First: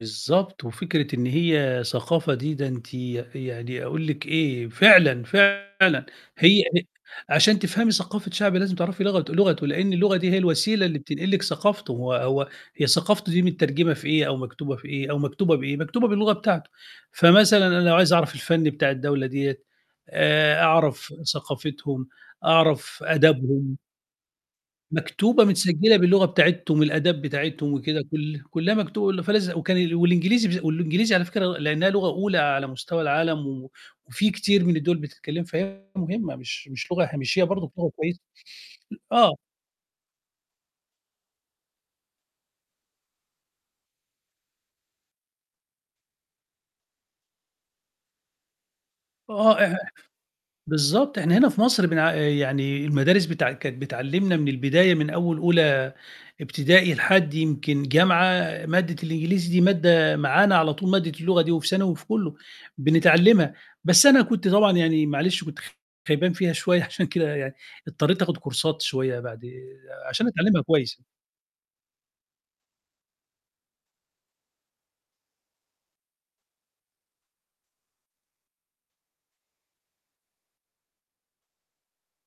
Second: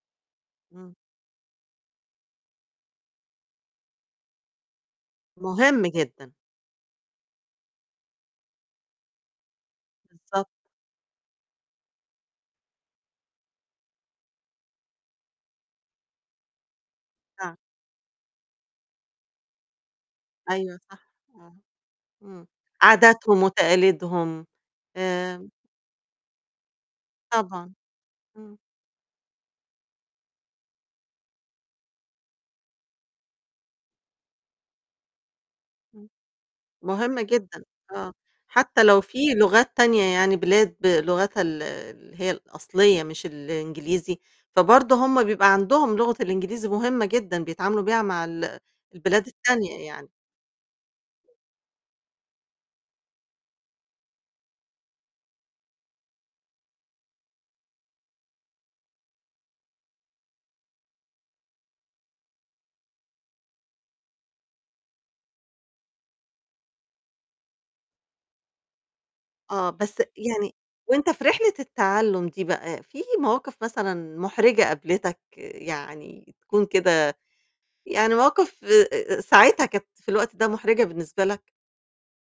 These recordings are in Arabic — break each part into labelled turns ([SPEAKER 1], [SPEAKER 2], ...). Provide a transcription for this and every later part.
[SPEAKER 1] بالضبط،
[SPEAKER 2] إمم.
[SPEAKER 1] وفكرة إن هي ثقافة دي ده أنتِ يعني أقول لِك إيه؟ فعلًا،
[SPEAKER 2] مهم
[SPEAKER 1] فعلًا
[SPEAKER 2] جدًا.
[SPEAKER 1] هي هي عشان تفهمي ثقافة شعب لازم تعرفي لغت لغتُه لأن اللغة دي هي
[SPEAKER 2] بالضبط.
[SPEAKER 1] الوسيلة اللي بتنقل لِك ثقافتُه، هو هو هي ثقافته دي متّرجمة في إيه؟ أو مكتوبة في إيه؟ أو مكتوبة بإيه؟ مكتوبة باللغة بتاعتُه،
[SPEAKER 2] آه.
[SPEAKER 1] فمثلًا أنا لو عايز أعرف الفن بتاع الدولة ديّة آآ،
[SPEAKER 2] أيوه صح،
[SPEAKER 1] أعرف
[SPEAKER 2] آه،
[SPEAKER 1] ثقافتهم،
[SPEAKER 2] إمم.
[SPEAKER 1] أعرف
[SPEAKER 2] عاداتهم
[SPEAKER 1] آدبهم.
[SPEAKER 2] وتقاليدهم.
[SPEAKER 1] مكتوبة،
[SPEAKER 2] آآ
[SPEAKER 1] متسجلة باللغة بتاعتهم، الآداب بتاعتهم
[SPEAKER 2] طبعًا.
[SPEAKER 1] وكده، كُلّ
[SPEAKER 2] إمم.
[SPEAKER 1] كُلّها مكتوبة، فلاز وكان والإنجليزي والإنجليزي على فكرة لأنها لغة أولى على مستوى العالم و وفي كتير من الدوّل بتتكلم، فهي
[SPEAKER 2] امم.
[SPEAKER 1] مهمة مش مش لغة
[SPEAKER 2] مهم
[SPEAKER 1] هامشية
[SPEAKER 2] جدًا،
[SPEAKER 1] برضه، لغة
[SPEAKER 2] آه.
[SPEAKER 1] كويسة.
[SPEAKER 2] حتى لو في
[SPEAKER 1] آه.
[SPEAKER 2] لغات تانية يعني بلاد بلغتها ال اللي هي الأصلية مش الإنجليزي، فبرضه هُم بيبقى عندهم لغة الإنجليزي مهمة جدًا بيتعاملوا بيها مع ال البلاد
[SPEAKER 1] آه، إح
[SPEAKER 2] التانية يعني.
[SPEAKER 1] بالضبط. إحنا هنا في مصر بنع يعني المدارس بتع كانت بتعلّمنا من البداية من أول أولى ابتدائي لحد يمكن جامعة، مادة الإنجليزي دي مادة معانا على طول، مادة اللغة دي، وفي ثانوي وفي كُلّه، بنتعلِّمها، بس أنا كنت طبعًا يعني معلش كنت خ خيبان فيها شوية عشان كده يعني اضطريت آخد كورسات شوية بعد
[SPEAKER 2] آه، بس
[SPEAKER 1] عشان
[SPEAKER 2] يعني
[SPEAKER 1] أتعلمها كويس.
[SPEAKER 2] وأنت في رحلة التعلّم دي بقى، في مواقف مثلًا محرجة قابلتك، يعني تكون كده يعني مواقف آآ، ساعتها كانت في الوقت ده محرجة بالنسبة لك؟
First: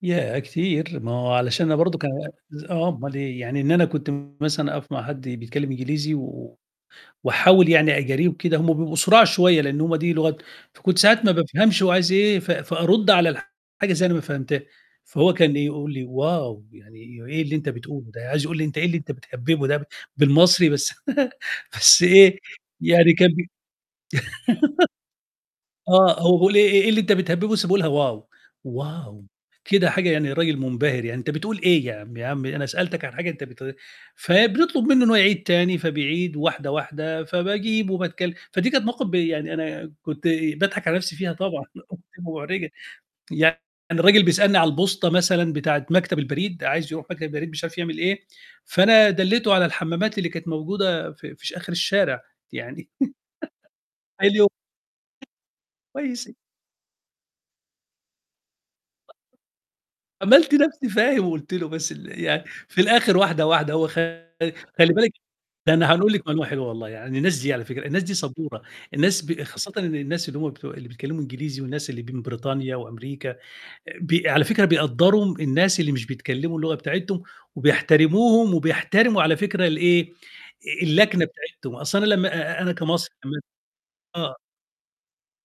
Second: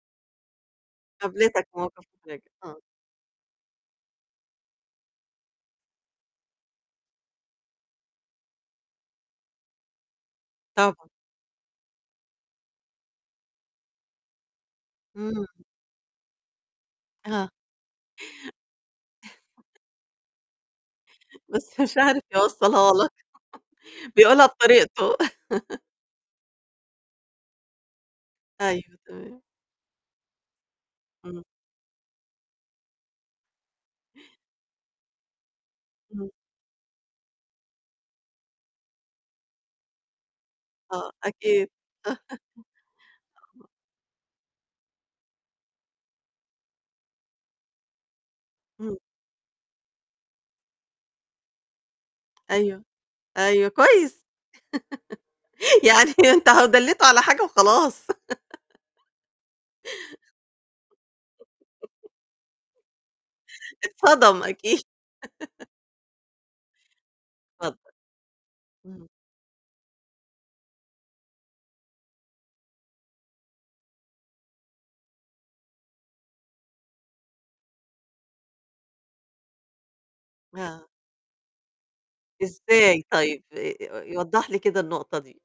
[SPEAKER 1] ياه! كتير. ما هو علشان
[SPEAKER 2] قابلتك
[SPEAKER 1] أنا برضه
[SPEAKER 2] مواقف
[SPEAKER 1] كان
[SPEAKER 2] محرجة.
[SPEAKER 1] ز
[SPEAKER 2] آه.
[SPEAKER 1] آه أُمّال إيه يعني، إن أنا كنت مثلًا أقف مع حد بيتكلم إنجليزي و وأحاول يعني أجاريه وكده هُم بيبقوا سُراع شوية، لأنه هُم دي لغتهم، فكنت
[SPEAKER 2] طبعًا.
[SPEAKER 1] ساعات ما بافهمش هوعايز إيه، ف فأرُدّ على حاجة إزاي أنا ما فهمتهاش؟ فهو
[SPEAKER 2] إمم.
[SPEAKER 1] كان يقول لي: wow! يعني إيه
[SPEAKER 2] آه.
[SPEAKER 1] اللي أنت بتقوله ده؟ عايز يقول لي أنت إيه اللي أنت بتهبّبه ده بالمصري بس
[SPEAKER 2] بس مش
[SPEAKER 1] بس
[SPEAKER 2] عارف
[SPEAKER 1] إيه
[SPEAKER 2] يوصلها لك،
[SPEAKER 1] يعني كان ب
[SPEAKER 2] بيقولها بطريقته.
[SPEAKER 1] آه، هو بيقول لي إيه إيه اللي أنت بتهبِّبه بس بيقولها wow!
[SPEAKER 2] أيوه،
[SPEAKER 1] wow!
[SPEAKER 2] تمام.
[SPEAKER 1] كده حاجة يعني راجل منبهر يعني أنت
[SPEAKER 2] إمم.
[SPEAKER 1] بتقول إيه؟ ياعمي، يا عمي أنا سألتك عن حاجة أنت بت فبنطلب منه إنه هو يعيد تاني
[SPEAKER 2] إمم.
[SPEAKER 1] فبيعيد واحدة، واحدة فباجيب وباتكلم. فدي كانت مواقف ب يعني أنا كنت باضحك على
[SPEAKER 2] آه،
[SPEAKER 1] نفسي فيها طبعًا،
[SPEAKER 2] أكيد.
[SPEAKER 1] بتبقى محرجة. يعني
[SPEAKER 2] [unintelligible]
[SPEAKER 1] الرجل بيسألني على البوسطة مثلًا بتاعة مكتب البريد، عايز يروح مكتب البريد مش عارف يعمل إيه،
[SPEAKER 2] إمم.
[SPEAKER 1] فأنا دلّيته على الحمَّامات اللي كانت موجودة في ش في آخر الشارع.
[SPEAKER 2] أيوه،
[SPEAKER 1] يعني
[SPEAKER 2] أيوه، كويس.
[SPEAKER 1] [unintelligible]
[SPEAKER 2] يعني
[SPEAKER 1] كويس يع
[SPEAKER 2] أنت أهو دليته على حاجة وخلاص.
[SPEAKER 1] عملت نفسي فاهم وقلت له، بس ال يعني في الآخر واحدة، واحدة هو خ
[SPEAKER 2] اتصدم أكيد.
[SPEAKER 1] خلي بالِك ده أنا هنقول لِك معلومة حلوة والله عن الناس دي على فكرة،
[SPEAKER 2] اتفضل.
[SPEAKER 1] الناس دي صبورة،
[SPEAKER 2] إمم.
[SPEAKER 1] الناس ب خاصةً إن الناس اللي هُم بتوع اللي بيتكلموا إنجليزي والناس اللي من بريطانيا وأمريكا، ب على فكرة بيقدّروا الناس اللي مش بيتكلموا اللغة بتاعتهم، وبيحترموهم وبيحترموا على فكرة الإيه؟
[SPEAKER 2] آه.
[SPEAKER 1] اللكنة بتاعتهم، أصل أنا لمّا أنا
[SPEAKER 2] إزاي
[SPEAKER 1] كمصري
[SPEAKER 2] طيب؟
[SPEAKER 1] [unintelligible]
[SPEAKER 2] آآ،
[SPEAKER 1] آه.
[SPEAKER 2] وضّح لي كده النقطة دي.